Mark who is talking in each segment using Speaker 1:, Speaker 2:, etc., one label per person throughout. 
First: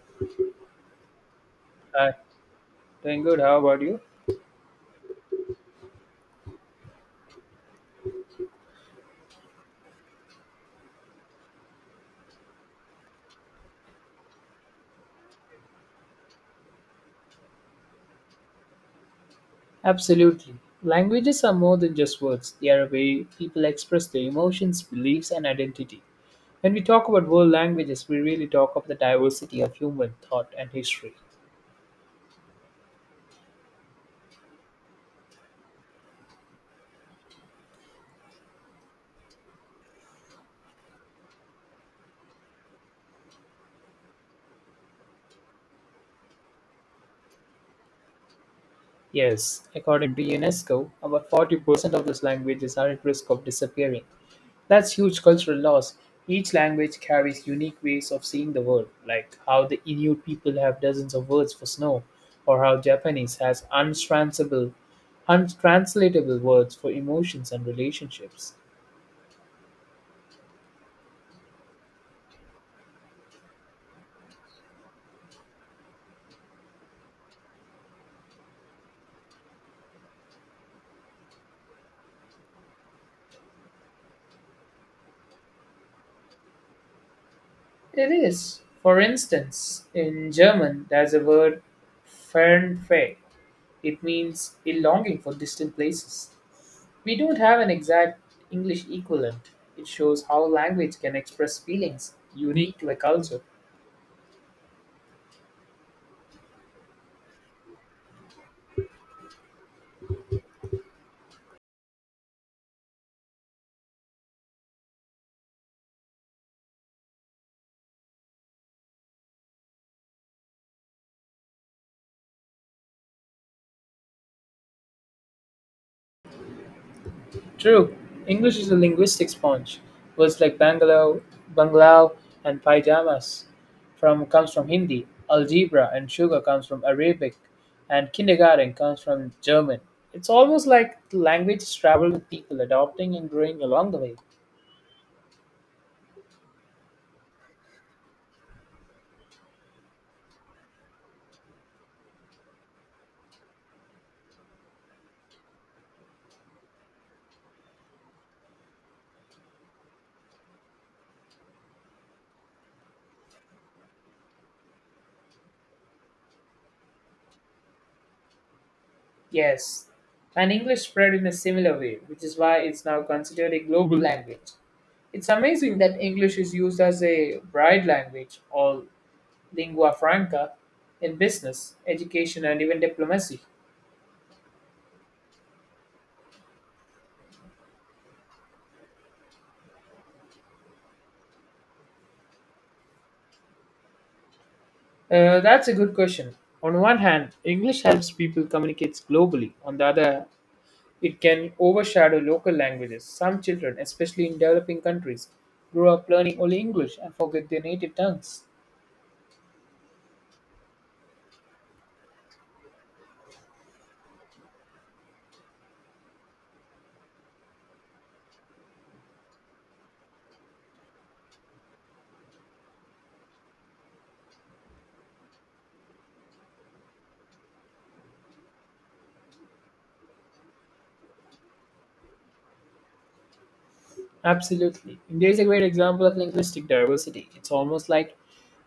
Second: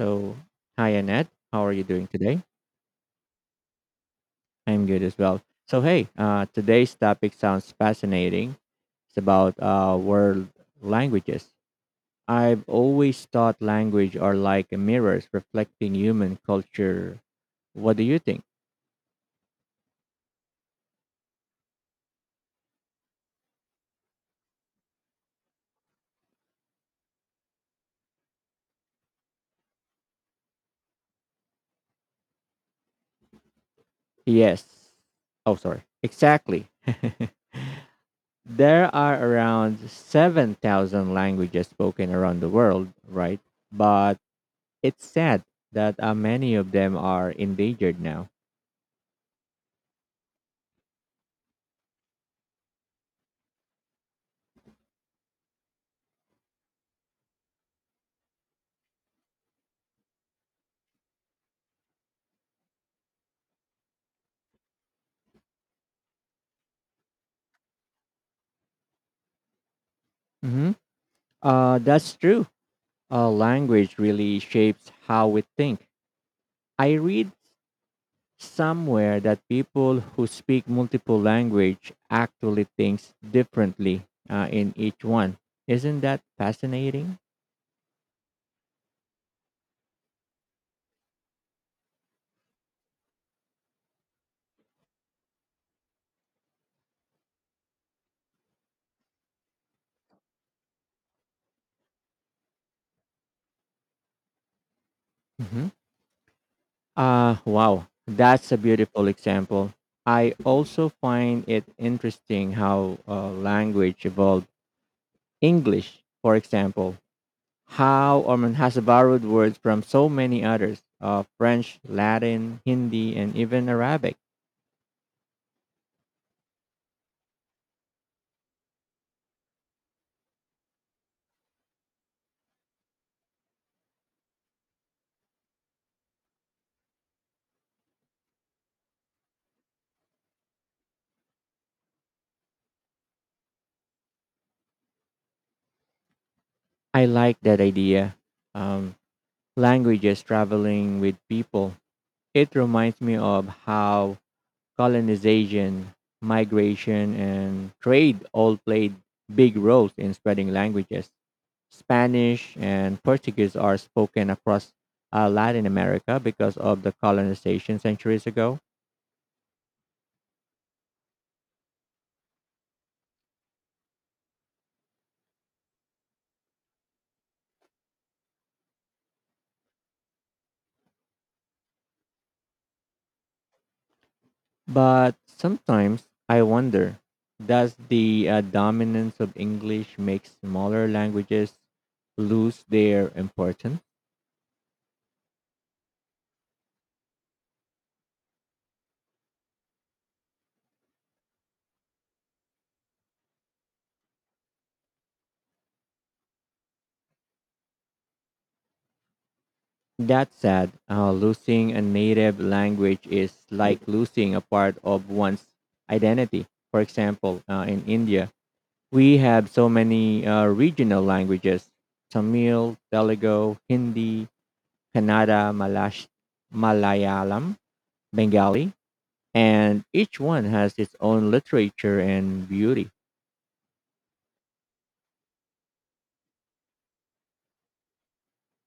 Speaker 1: So, hi Annette, how are you doing
Speaker 2: Hi,
Speaker 1: today?
Speaker 2: doing good. How about you?
Speaker 1: I'm good as well. So, hey, today's topic sounds fascinating. It's about world languages. I've always thought language are like mirrors reflecting human culture. What do you think?
Speaker 2: Absolutely. Languages are more than just words, they are a way people express their emotions, beliefs, and identity. When we talk about world languages, we really talk of the diversity of human thought and history.
Speaker 1: Yes. Oh, sorry. Exactly. There are around 7,000 languages spoken around the world, right? But it's sad that many of them are endangered now.
Speaker 2: Yes, according to UNESCO, about 40% of those languages are at risk of disappearing. That's huge cultural loss. Each language carries unique ways of seeing the world, like how the Inuit people have dozens of words for snow, or how Japanese has untranslatable words for emotions and relationships.
Speaker 1: Mhm. That's true. Language really shapes how we think. I read somewhere that people who speak multiple language actually thinks differently in each one. Isn't that fascinating?
Speaker 2: It is. For instance, in German, there's a word Fernweh. It means a longing for distant places. We don't have an exact English equivalent. It shows how language can express feelings unique to a culture.
Speaker 1: hmm wow, that's a beautiful example. I also find it interesting how language evolved. English, for example, How Ormond has borrowed words from so many others French, Latin, Hindi, and even Arabic.
Speaker 2: True, English is a linguistic sponge. Words like bungalow, and pyjamas from comes from Hindi. Algebra and sugar comes from Arabic, and kindergarten comes from German. It's almost like the language traveled with people, adopting and growing along the way.
Speaker 1: I like that idea. Um, Languages traveling with people. It reminds me of how colonization, migration, and trade all played big roles in spreading languages. Spanish and Portuguese are spoken across Latin America because of the colonization centuries ago.
Speaker 2: Yes, and English spread in a similar way, which is why it's now considered a global language. It's amazing that English is used as a bride language all lingua franca in business, education, and even diplomacy?
Speaker 1: But sometimes I wonder, does the dominance of English make smaller languages lose their importance?
Speaker 2: That's a good question. On one hand, English helps people communicate globally. On the other, it can overshadow local languages. Some children, especially in developing countries, grow up learning only English and forget their native tongues.
Speaker 1: That's sad. Losing a native language is like losing a part of one's identity. For example, in India, we have so many regional languages: Tamil, Telugu, Hindi, Kannada, Malash, Malayalam, Bengali, and each one has its own literature and beauty.
Speaker 2: Absolutely. India is a great example of linguistic diversity. It's almost like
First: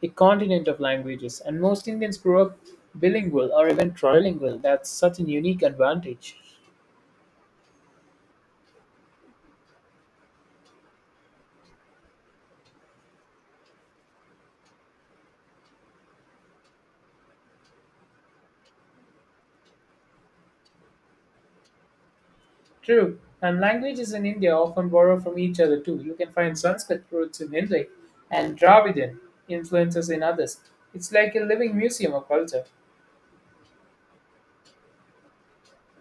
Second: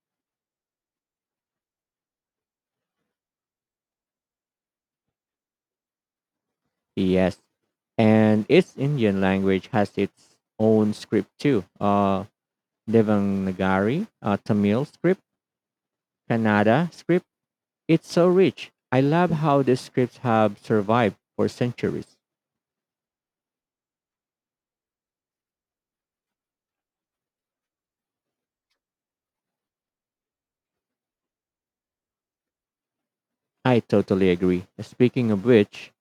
Speaker 2: a continent of languages, and most Indians grow up bilingual or even trilingual. That's such a unique advantage.
Speaker 1: Yes, and its Indian language has its own script too. Devanagari, Tamil script, Kannada script. It's so rich. I love how the scripts have survived for centuries.
Speaker 2: True, and languages in India often borrow from each other too. You can find Sanskrit roots in Hindi and Dravidian influences in others. It's like a living museum of culture.
Speaker 1: I totally agree. Speaking of which,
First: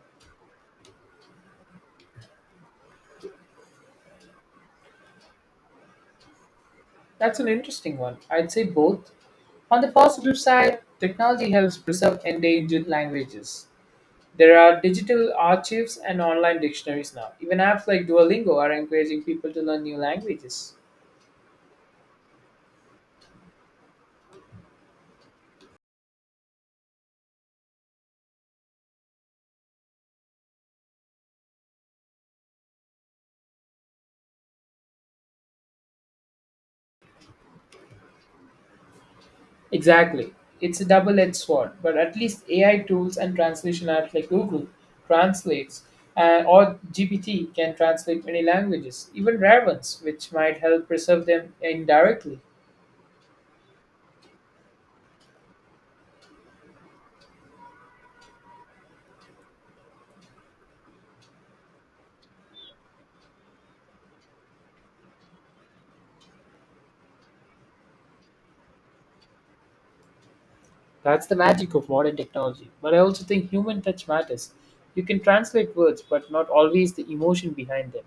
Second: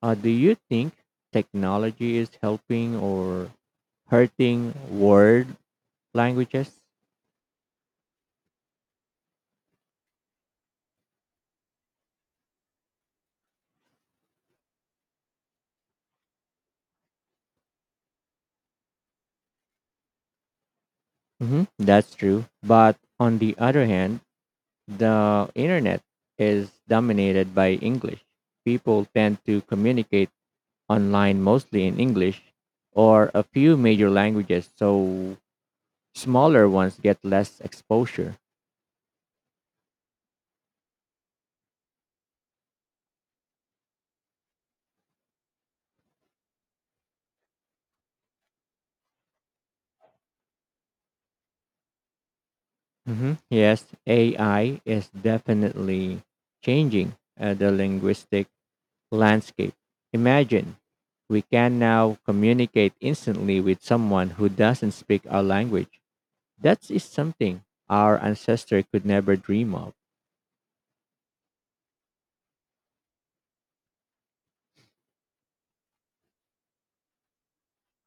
Speaker 1: do you think technology is helping or hurting world languages?
Speaker 2: That's an interesting one. I'd say both. On the positive side, technology helps preserve endangered languages. There are digital archives and online dictionaries now. Even apps like Duolingo are encouraging people to learn new languages.
Speaker 1: That's true. But on the other hand, the internet is dominated by English. People tend to communicate online mostly in English or a few major languages, so smaller ones get less exposure.
Speaker 2: Exactly. It's a double-edged sword, but at least AI tools and translation apps like Google translates or GPT can translate many languages, even rare ones, which might help preserve them indirectly.
Speaker 1: Yes, AI is definitely changing the linguistic landscape. Imagine we can now communicate instantly with someone who doesn't speak our language. That is something our ancestor could never dream of.
Speaker 2: That's the magic of modern technology. But I also think human touch matters. You can translate words, but not always the emotion behind them.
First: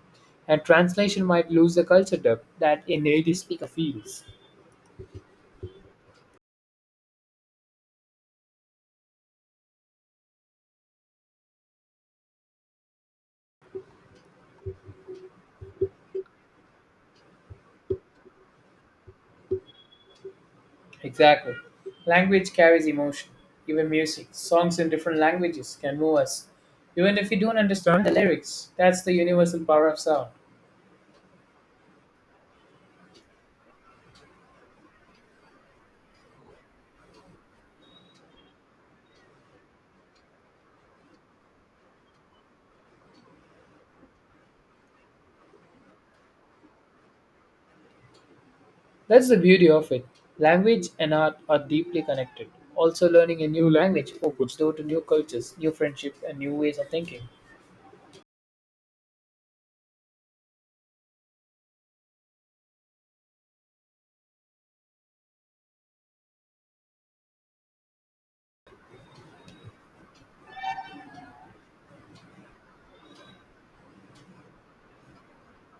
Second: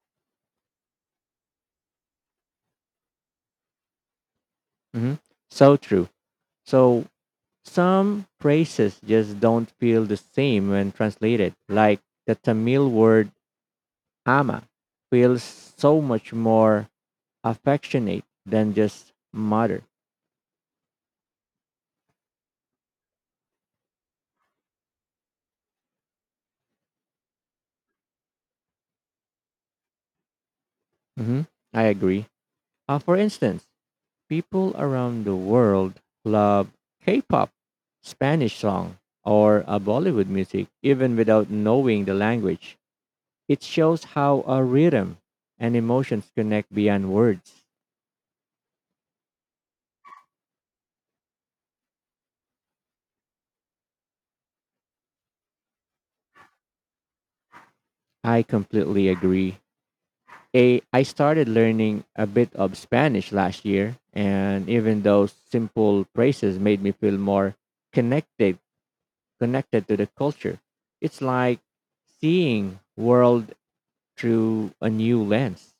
Speaker 2: And translation might lose the culture depth that a native speaker feels.
Speaker 1: hmm So true. So some phrases just don't feel the same when translated. Like the Tamil word ama feels so much more affectionate than just mother.
Speaker 2: Exactly. Language carries emotion. Even music, songs in different languages can move us, even if we don't understand the lyrics. That's the universal power of sound.
Speaker 1: hmm I agree. For instance, people around the world love K-pop, Spanish song, or Bollywood music, even without knowing the language. It shows how a rhythm and emotions connect beyond words.
Speaker 2: That's the beauty of it. Language and art are deeply connected. Also, learning a new language opens door to new cultures, new friendships, and new ways of thinking.
Speaker 1: I completely agree. A, I started learning a bit of Spanish last year, and even those simple phrases made me feel more connected connected to the culture. It's like seeing world through a new lens.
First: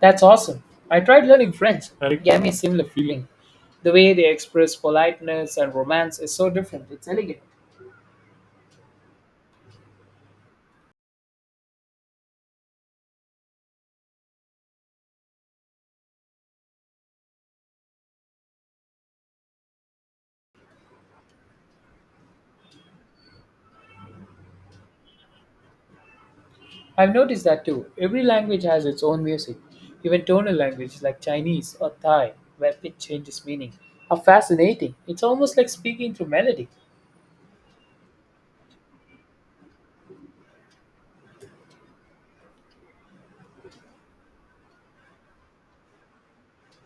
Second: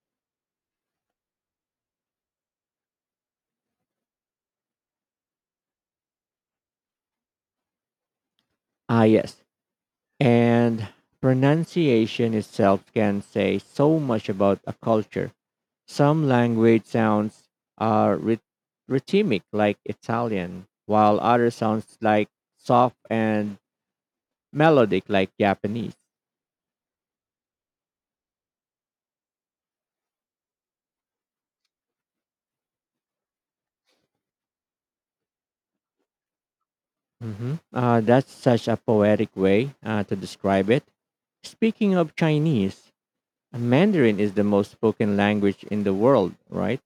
Speaker 2: That's awesome. I tried learning French, and it gave me a similar feeling. The way they express politeness and romance is so different. It's elegant.
Speaker 1: Ah, yes. And pronunciation itself can say so much about a culture. Some language sounds are rhythmic like Italian, while other sounds like soft and melodic like Japanese.
Speaker 2: I've noticed that too. Every language has its own music, even tonal languages like Chinese or Thai, where pitch changes meaning. How fascinating! It's almost like speaking through melody.
Speaker 1: That's such a poetic way to describe it. Speaking of Chinese, Mandarin is the most spoken language in the world, right?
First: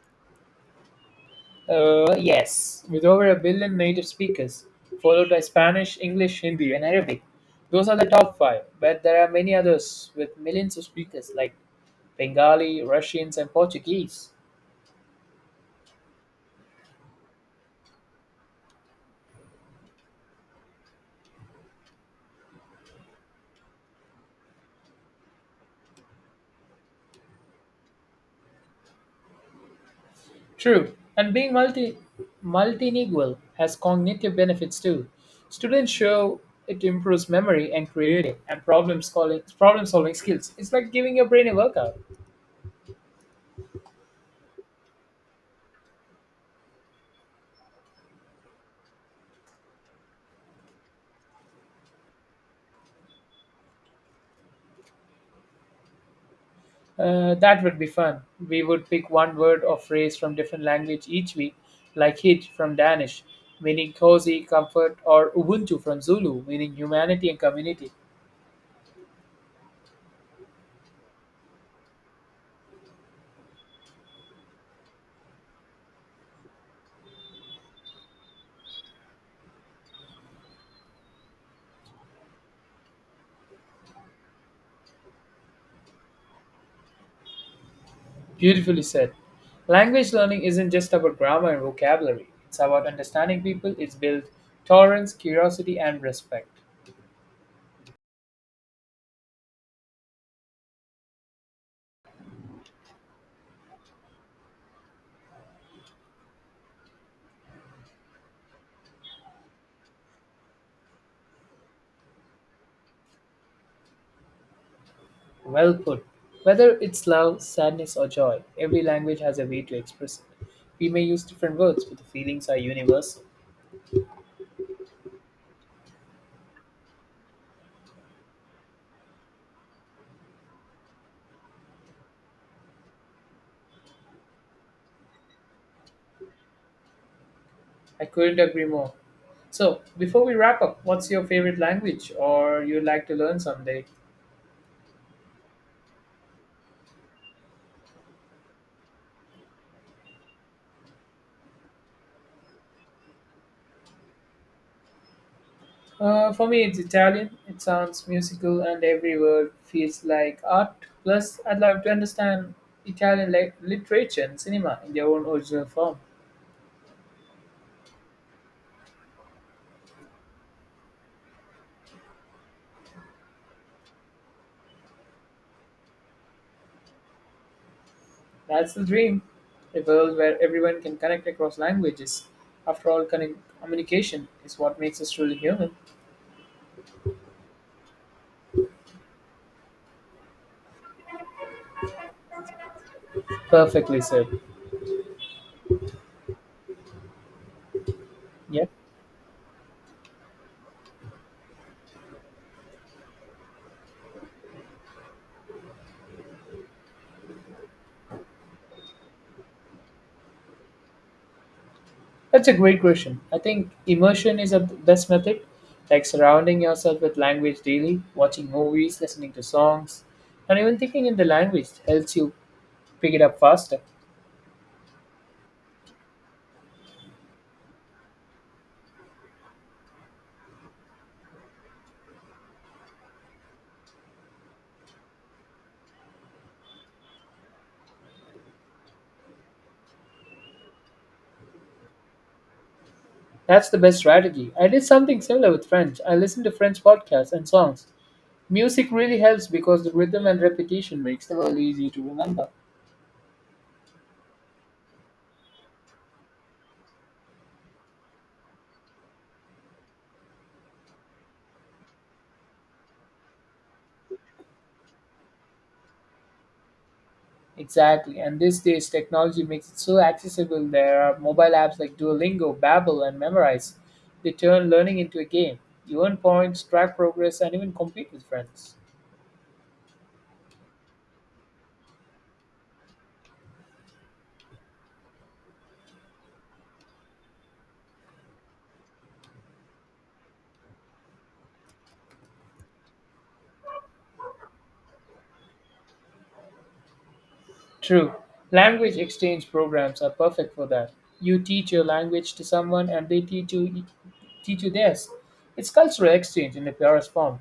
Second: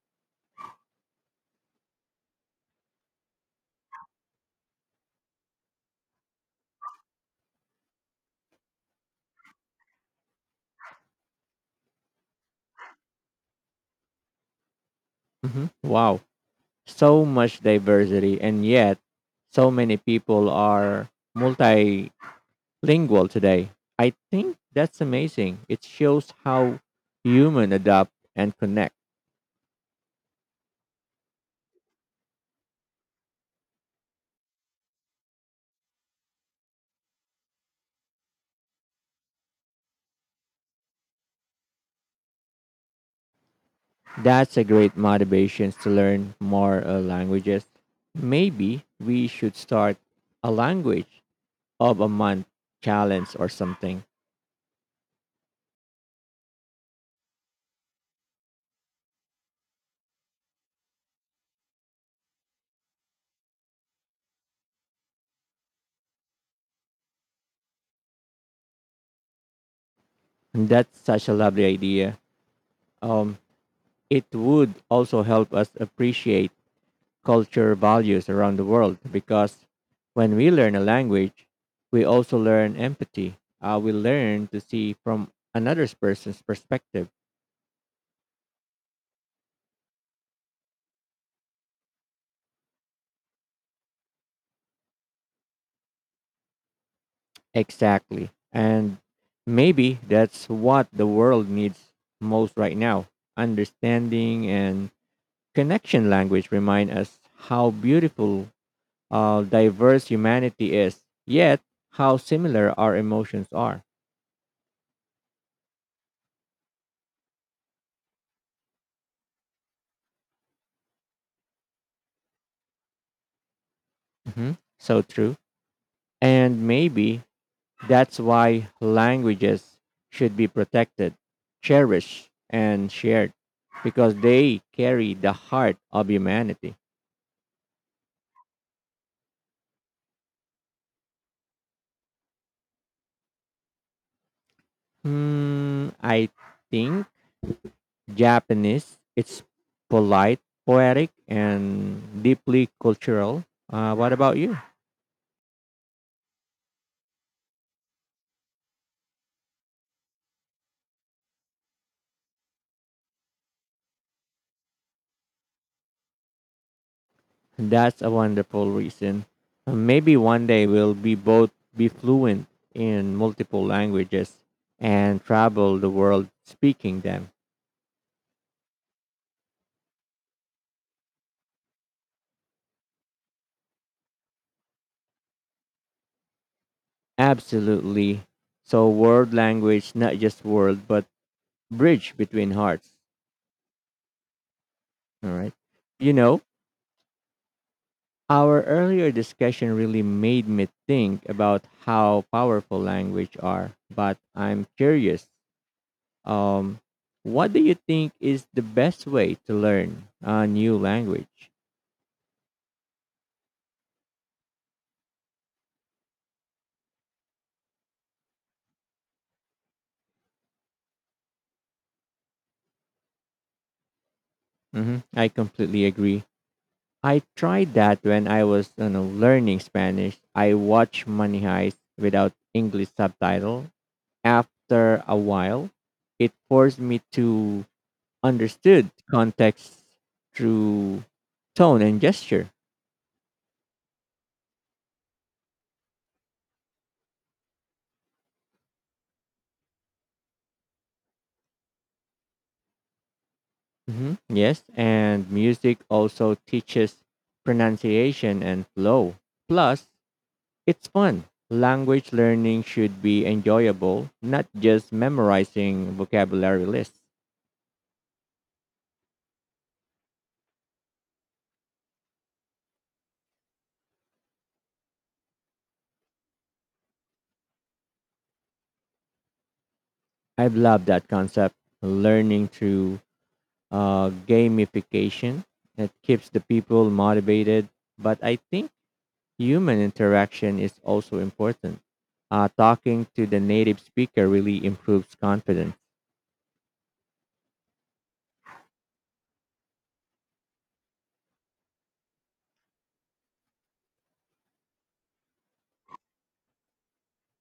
Speaker 2: Yes, with over a billion native speakers, followed by Spanish, English, Hindi, and Arabic. Those are the top five, but there are many others with millions of speakers like Bengali, Russians, and Portuguese.
Speaker 1: Wow. So much diversity, and yet so many people are multi lingual today. I think that's amazing. It shows how human adapt and connect.
Speaker 2: True, and being multilingual has cognitive benefits too. Students show it improves memory and creativity and problem solving skills. It's like giving your brain a workout.
Speaker 1: That's a great motivation to learn more languages. Maybe we should start a language of a month challenge or something.
Speaker 2: That would be fun. We would pick one word or phrase from different language each week, like "hit" from Danish, meaning cozy, comfort, or Ubuntu from Zulu, meaning humanity and community.
Speaker 1: And that's such a lovely idea. Um, it would also help us appreciate culture values around the world because when we learn a language, we also learn empathy. We learn to see from another person's perspective.
Speaker 2: Beautifully said. Language learning isn't just about grammar and vocabulary, it's about understanding people, it's built tolerance, curiosity, and respect.
Speaker 1: Exactly. And maybe that's what the world needs most right now. Understanding and connection language remind us how beautiful, diverse humanity is, yet how similar our emotions are.
Speaker 2: Well put. Whether it's love, sadness, or joy, every language has a way to express it. We may use different words, but the feelings are universal.
Speaker 1: hmm So true. And maybe that's why languages should be protected, cherished, and shared, because they carry the heart of humanity.
Speaker 2: I couldn't agree more. So, before we wrap up, what's your favorite language or you'd like to learn someday?
Speaker 1: Hmm, I think Japanese. It's polite, poetic, and deeply cultural. What about you?
Speaker 2: For me, it's Italian. It sounds musical, and every word feels like art. Plus, I'd love to understand Italian literature and cinema in their own original form.
Speaker 1: That's a wonderful reason. Maybe one day we'll be both be fluent in multiple languages and travel the world speaking them.
Speaker 2: That's the dream. A world where everyone can connect across languages. After all, communication is what makes us truly human.
Speaker 1: Absolutely. So world language, not just world, but bridge between hearts.
Speaker 2: Perfectly said.
Speaker 1: All right. You know, our
Speaker 2: Yeah.
Speaker 1: earlier discussion really made me think about how powerful language are, but I'm curious. Um, what do you think is the best way to learn a new language?
Speaker 2: That's a great question. I think immersion is a best method, like surrounding yourself with language daily, watching movies, listening to songs, and even thinking in the language helps you pick it up faster.
Speaker 1: I completely agree. I tried that when I was, you know, learning Spanish. I watched Money Heist without English subtitle. After a while, it forced me to understood context through tone and gesture.
Speaker 2: That's the best strategy. I did something similar with French. I listened to French podcasts and songs. Music really helps because the rhythm and repetition makes the word easy to remember.
Speaker 1: Yes, and music also teaches pronunciation and flow. Plus, it's fun. Language learning should be enjoyable, not just memorizing vocabulary lists.
Speaker 2: Exactly. And these days, technology makes it so accessible. There are mobile apps like Duolingo, Babbel, and Memrise. They turn learning into a game. You earn points, track progress, and even compete with friends.
Speaker 1: I love that concept. Learning through gamification. It keeps the people motivated, but I think human interaction is also important. Talking to the native speaker really improves confidence.
Speaker 2: True. Language exchange programs are perfect for that. You teach your language to someone and they teach you theirs. It's cultural exchange in the purest form.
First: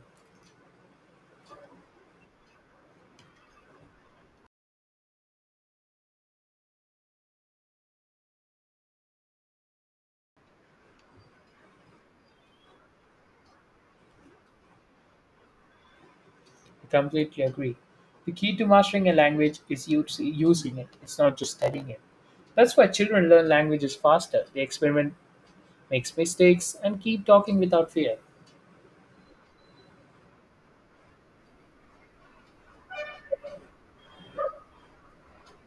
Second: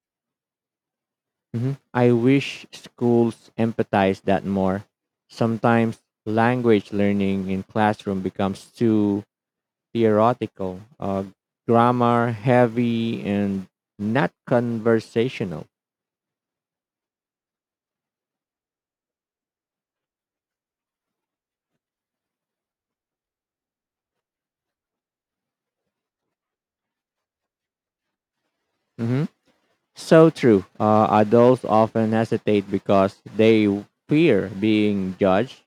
Speaker 1: I wish schools empathize that more. Sometimes language learning in classroom becomes too theoretical, grammar heavy, and not conversational.
Speaker 2: I completely agree. The key to mastering a language is using it. It's not just studying it. That's why children learn languages faster. They experiment, makes mistakes, and keep talking without fear.
Speaker 1: hmm So true. Adults often hesitate because they fear being judged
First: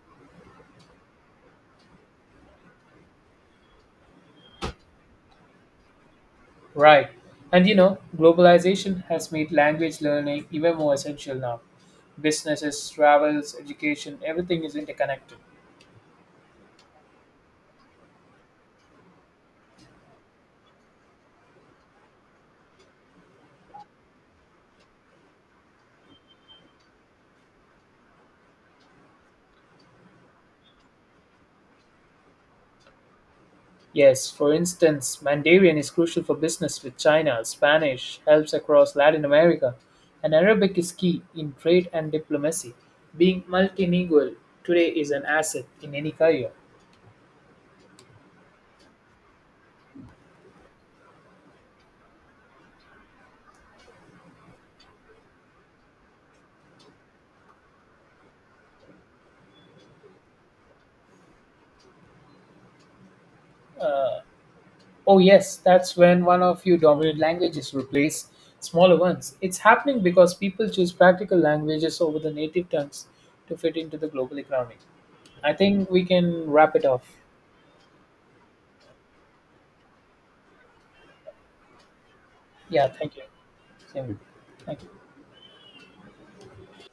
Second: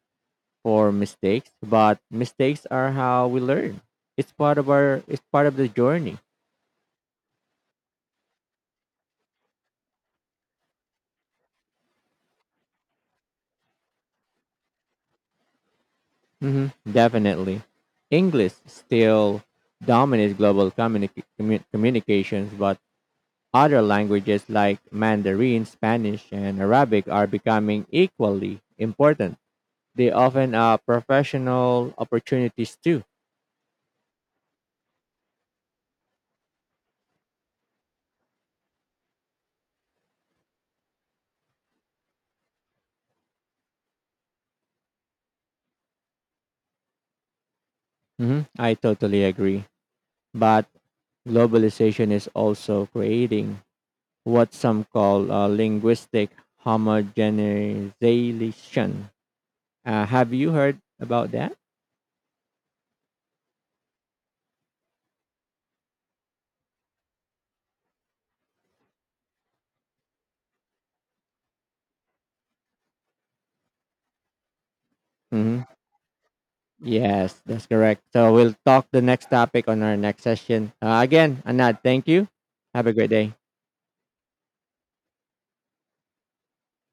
Speaker 1: for mistakes, but mistakes are how we learn. It's part of our it's part of the journey.
Speaker 2: Right. And you know, globalization has made language learning even more essential now. Businesses, travels, education, everything is interconnected.
Speaker 1: Definitely. English still dominates global communications, but other languages like Mandarin, Spanish, and Arabic are becoming equally important. They often are professional opportunities too.
Speaker 2: Yes, for instance, Mandarin is crucial for business with China, Spanish helps across Latin America, and Arabic is key in trade and diplomacy. Being multilingual today is an asset in any career.
Speaker 1: I totally agree. But globalization is also creating what some call linguistic homogenization. Have you heard about that?
Speaker 2: Oh, yes, that's when one of your dominant languages replace smaller ones. It's happening because people choose practical languages over the native tongues to fit into the global economy. I
Speaker 1: hmm
Speaker 2: think we can wrap it off.
Speaker 1: Yes, that's correct. So we'll talk the next topic on our next session. Again, Anad, thank you. Have
Speaker 2: Yeah,
Speaker 1: a great
Speaker 2: thank you.
Speaker 1: day.
Speaker 2: Same. Thank you.